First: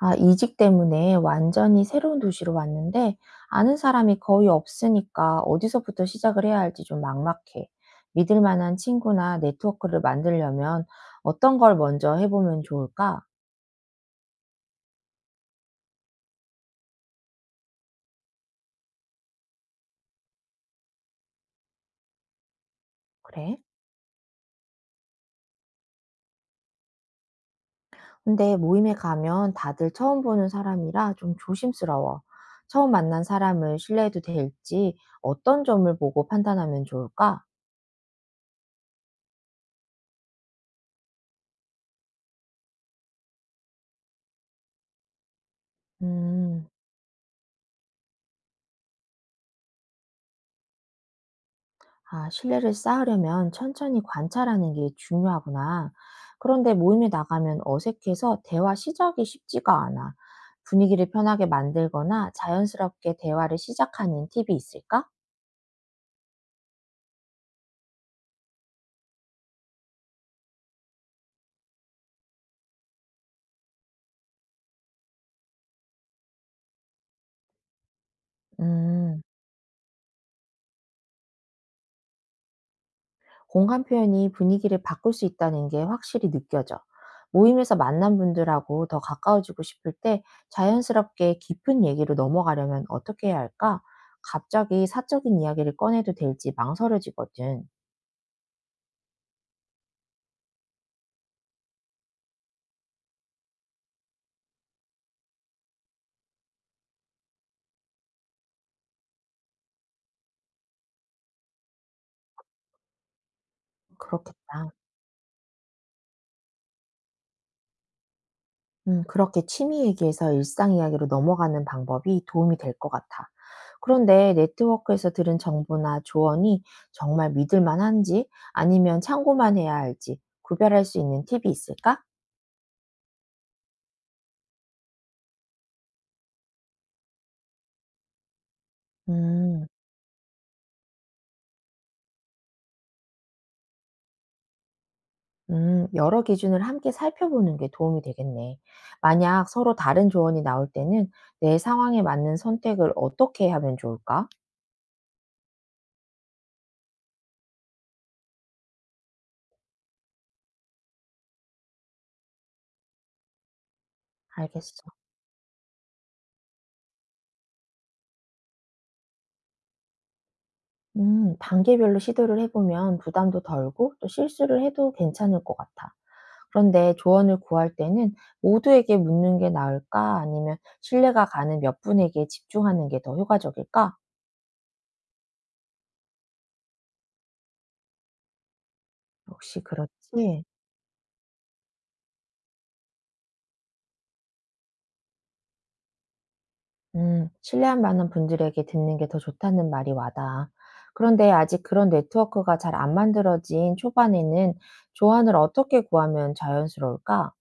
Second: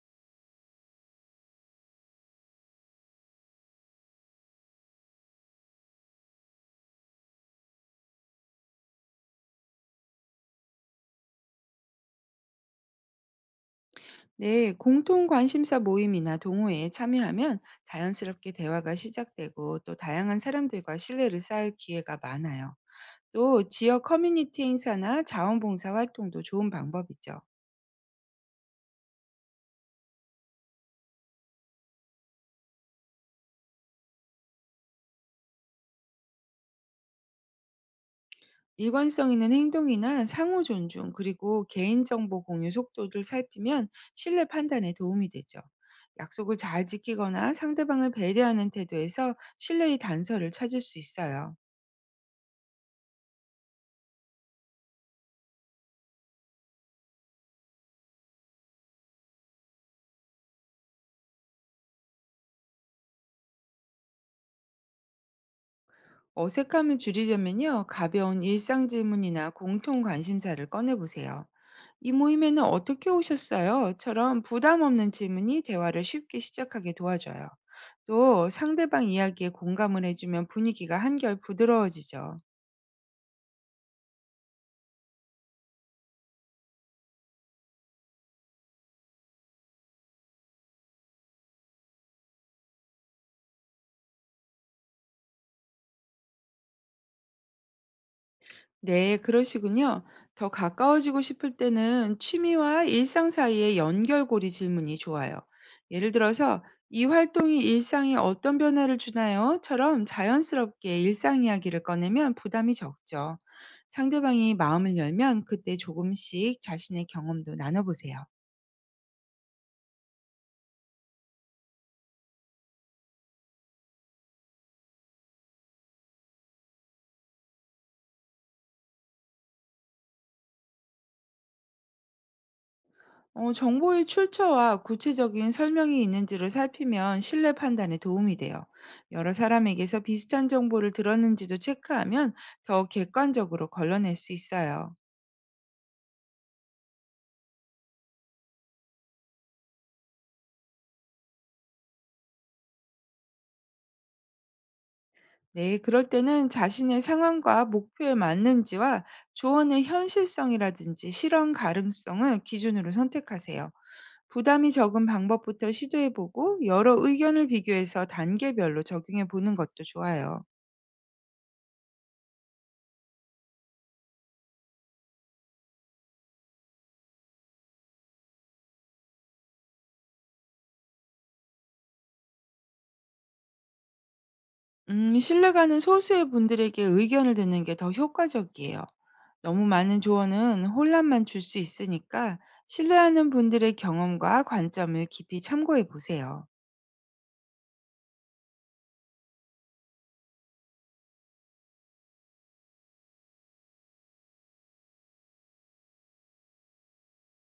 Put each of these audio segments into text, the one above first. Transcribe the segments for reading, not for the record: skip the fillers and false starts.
아, 이직 때문에 완전히 새로운 도시로 왔는데 아는 사람이 거의 없으니까 어디서부터 시작을 해야 할지 좀 막막해. 믿을 만한 친구나 네트워크를 만들려면 어떤 걸 먼저 해보면 좋을까? 네, 공통 관심사 모임이나 동호회에 참여하면 자연스럽게 대화가 시작되고 또 다양한 사람들과 신뢰를 쌓을 기회가 많아요. 그래? 또 지역 커뮤니티 행사나 자원봉사 활동도 좋은 방법이죠. 근데 모임에 가면 다들 처음 보는 사람이라 좀 조심스러워. 처음 만난 사람을 신뢰해도 될지 어떤 점을 보고 판단하면 좋을까? 일관성 있는 행동이나 상호 존중 그리고 개인정보 공유 속도를 살피면 신뢰 판단에 도움이 되죠. 약속을 음. 잘 지키거나 상대방을 배려하는 태도에서 신뢰의 단서를 찾을 수 있어요. 아, 신뢰를 쌓으려면 천천히 관찰하는 게 중요하구나. 그런데 모임에 나가면 어색해서 대화 시작이 쉽지가 않아. 분위기를 편하게 만들거나 자연스럽게 대화를 시작하는 팁이 있을까? 어색함을 줄이려면요, 가벼운 일상 질문이나 공통 관심사를 꺼내보세요. 이 모임에는 어떻게 오셨어요?처럼 부담 없는 질문이 대화를 쉽게 시작하게 도와줘요. 또 상대방 음, 이야기에 공감을 해주면 분위기가 한결 부드러워지죠. 공간 표현이 분위기를 바꿀 수 있다는 게 확실히 느껴져. 모임에서 만난 분들하고 더 가까워지고 싶을 때 자연스럽게 깊은 얘기로 넘어가려면 어떻게 해야 할까? 갑자기 사적인 이야기를 꺼내도 될지 망설여지거든. 네, 그러시군요. 더 가까워지고 싶을 때는 취미와 일상 사이의 연결고리 질문이 좋아요. 예를 들어서, 이 활동이 일상에 어떤 변화를 주나요?처럼 자연스럽게 일상 이야기를 꺼내면 부담이 적죠. 상대방이 그렇겠다. 마음을 열면 그때 조금씩 자신의 경험도 나눠보세요. 그렇게 취미 얘기에서 일상 이야기로 넘어가는 방법이 도움이 될 것 같아. 그런데 네트워크에서 들은 정보나 조언이 정말 믿을 만한지 아니면 참고만 해야 할지 구별할 수 있는 팁이 있을까? 정보의 출처와 구체적인 설명이 있는지를 살피면 신뢰 판단에 도움이 돼요. 여러 음, 사람에게서 비슷한 정보를 들었는지도 체크하면 더 객관적으로 걸러낼 수 있어요. 음, 여러 기준을 함께 살펴보는 게 도움이 되겠네. 만약 서로 다른 조언이 나올 때는 내 상황에 맞는 선택을 어떻게 하면 좋을까? 네, 그럴 때는 자신의 상황과 목표에 맞는지와 조언의 현실성이라든지 실현 가능성을 기준으로 선택하세요. 부담이 알겠어. 적은 방법부터 시도해보고 여러 의견을 비교해서 단계별로 적용해보는 것도 좋아요. 단계별로 시도를 해보면 부담도 덜고 또 실수를 해도 괜찮을 것 같아. 그런데 조언을 구할 때는 모두에게 묻는 게 나을까? 아니면 신뢰가 가는 몇 분에게 집중하는 게 더 효과적일까? 신뢰가는 소수의 분들에게 의견을 듣는 게 더 효과적이에요. 역시 너무 많은 그렇지. 조언은 혼란만 줄 수 있으니까 신뢰하는 분들의 경험과 관점을 깊이 참고해 보세요. 신뢰할 만한 분들에게 듣는 게 더 좋다는 말이 와닿아. 그런데 아직 그런 네트워크가 잘 안 만들어진 초반에는 조언을 어떻게 구하면 자연스러울까?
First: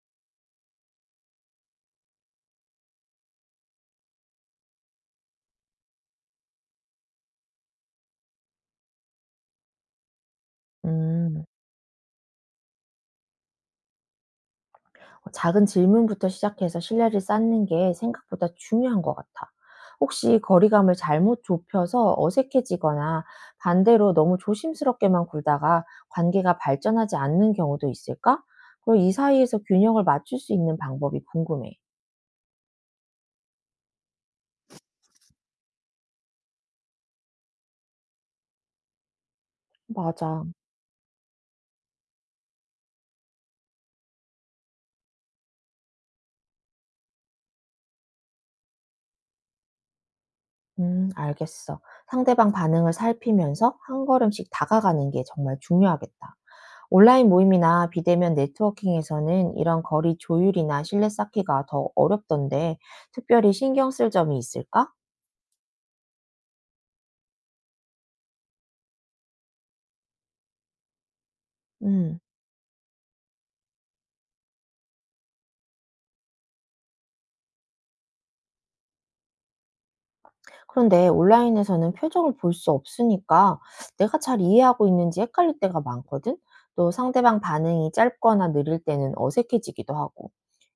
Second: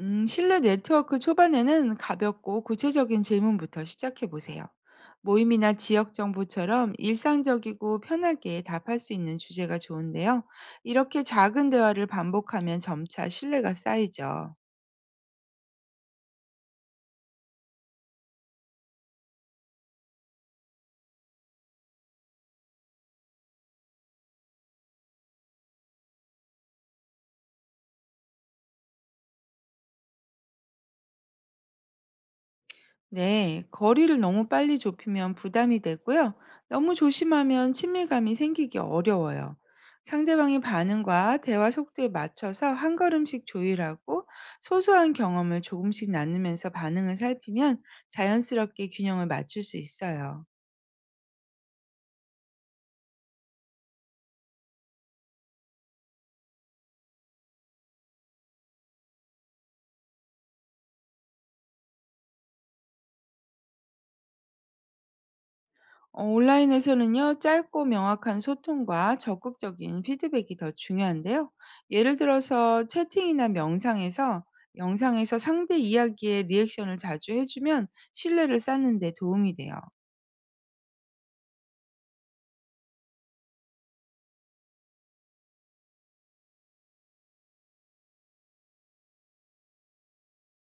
신뢰 네트워크 초반에는 가볍고 구체적인 질문부터 시작해 보세요. 모임이나 지역 정보처럼 일상적이고 편하게 답할 수 있는 주제가 좋은데요. 이렇게 음. 작은 대화를 반복하면 점차 신뢰가 쌓이죠. 어, 작은 질문부터 시작해서 신뢰를 쌓는 게 생각보다 중요한 것 같아. 혹시 거리감을 잘못 좁혀서 어색해지거나 반대로 너무 조심스럽게만 굴다가 관계가 발전하지 않는 경우도 있을까? 그리고 이 사이에서 균형을 맞출 수 있는 방법이 궁금해. 네, 거리를 너무 빨리 좁히면 부담이 되고요. 너무 조심하면 친밀감이 생기기 어려워요. 맞아. 상대방의 반응과 대화 속도에 맞춰서 한 걸음씩 조율하고 소소한 경험을 조금씩 나누면서 반응을 살피면 자연스럽게 균형을 맞출 수 있어요. 알겠어. 상대방 반응을 살피면서 한 걸음씩 다가가는 게 정말 중요하겠다. 온라인 모임이나 비대면 네트워킹에서는 이런 거리 조율이나 신뢰 쌓기가 더 어렵던데 특별히 신경 쓸 점이 있을까? 온라인에서는요, 짧고 명확한 소통과 적극적인 피드백이 더 중요한데요. 예를 음. 들어서 채팅이나 명상에서 영상에서 상대 이야기에 리액션을 자주 해주면 신뢰를 쌓는 데 도움이 돼요. 그런데 온라인에서는 표정을 볼 수 없으니까 내가 잘 이해하고 있는지 헷갈릴 때가 많거든? 또 상대방 반응이 짧거나 느릴 때는 어색해지기도 하고.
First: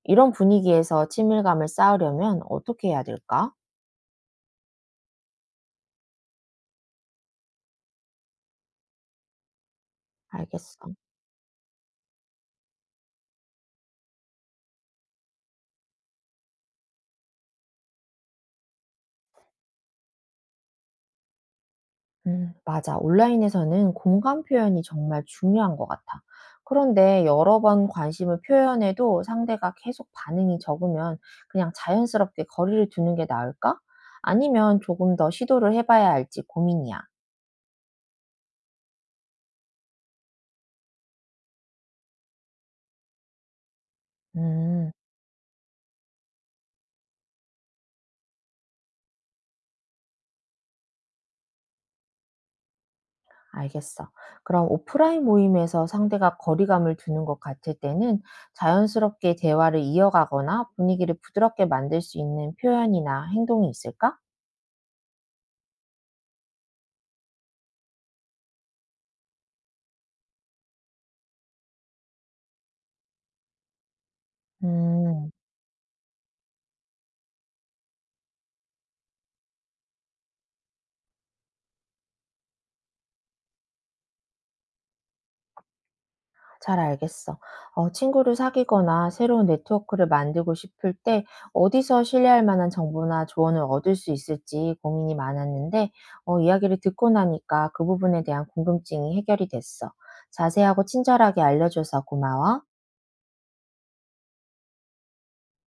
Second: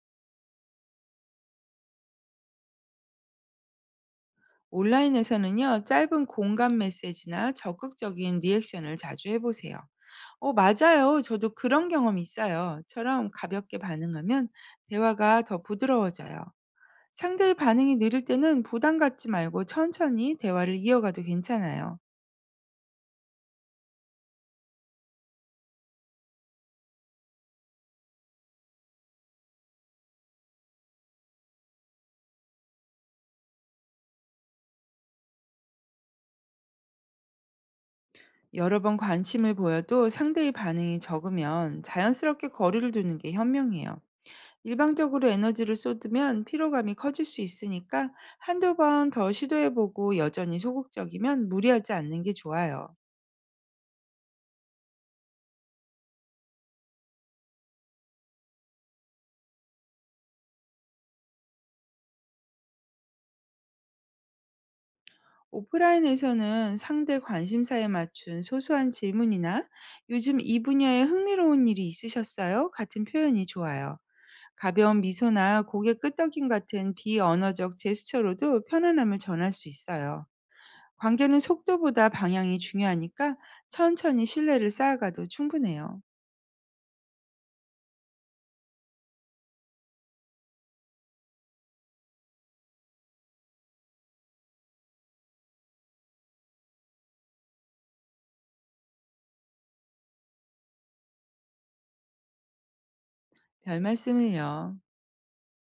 이런 분위기에서 친밀감을 쌓으려면 어떻게 해야 될까? 온라인에서는요, 짧은 공감 메시지나 적극적인 리액션을 자주 해보세요. 어, 알겠어. 맞아요. 저도 그런 경험 있어요.처럼 가볍게 반응하면 대화가 더 부드러워져요. 상대의 반응이 느릴 때는 부담 갖지 말고 천천히 대화를 이어가도 괜찮아요. 맞아. 온라인에서는 공감 표현이 정말 중요한 것 같아. 그런데 여러 번 관심을 표현해도 상대가 계속 반응이 적으면 그냥 자연스럽게 거리를 두는 게 나을까? 아니면 조금 더 시도를 해봐야 할지 고민이야. 여러 번 관심을 보여도 상대의 반응이 적으면 자연스럽게 거리를 두는 게 현명해요. 음, 일방적으로 에너지를 쏟으면 피로감이 커질 수 있으니까 한두 번 더 시도해보고 여전히 소극적이면 무리하지 않는 게 좋아요. 알겠어. 그럼 오프라인 모임에서 상대가 거리감을 두는 것 같을 때는 자연스럽게 대화를 이어가거나 분위기를 부드럽게 만들 수 있는 표현이나 행동이 있을까? 오프라인에서는 상대 관심사에 맞춘 소소한 질문이나 요즘 이 분야에 흥미로운 일이 있으셨어요? 같은 표현이 좋아요. 가벼운 음. 미소나 고개 끄덕임 같은 비언어적 제스처로도 편안함을 전할 수 있어요. 관계는 속도보다 방향이 중요하니까 천천히 신뢰를 쌓아가도 충분해요. 잘 알겠어. 친구를 사귀거나 새로운 네트워크를 만들고 싶을 때 어디서 신뢰할 만한 정보나 조언을 얻을 수 있을지 고민이 많았는데, 이야기를 듣고 나니까 그 부분에 대한 궁금증이 해결이 됐어. 자세하고 친절하게 알려줘서 고마워. 별 말씀을요.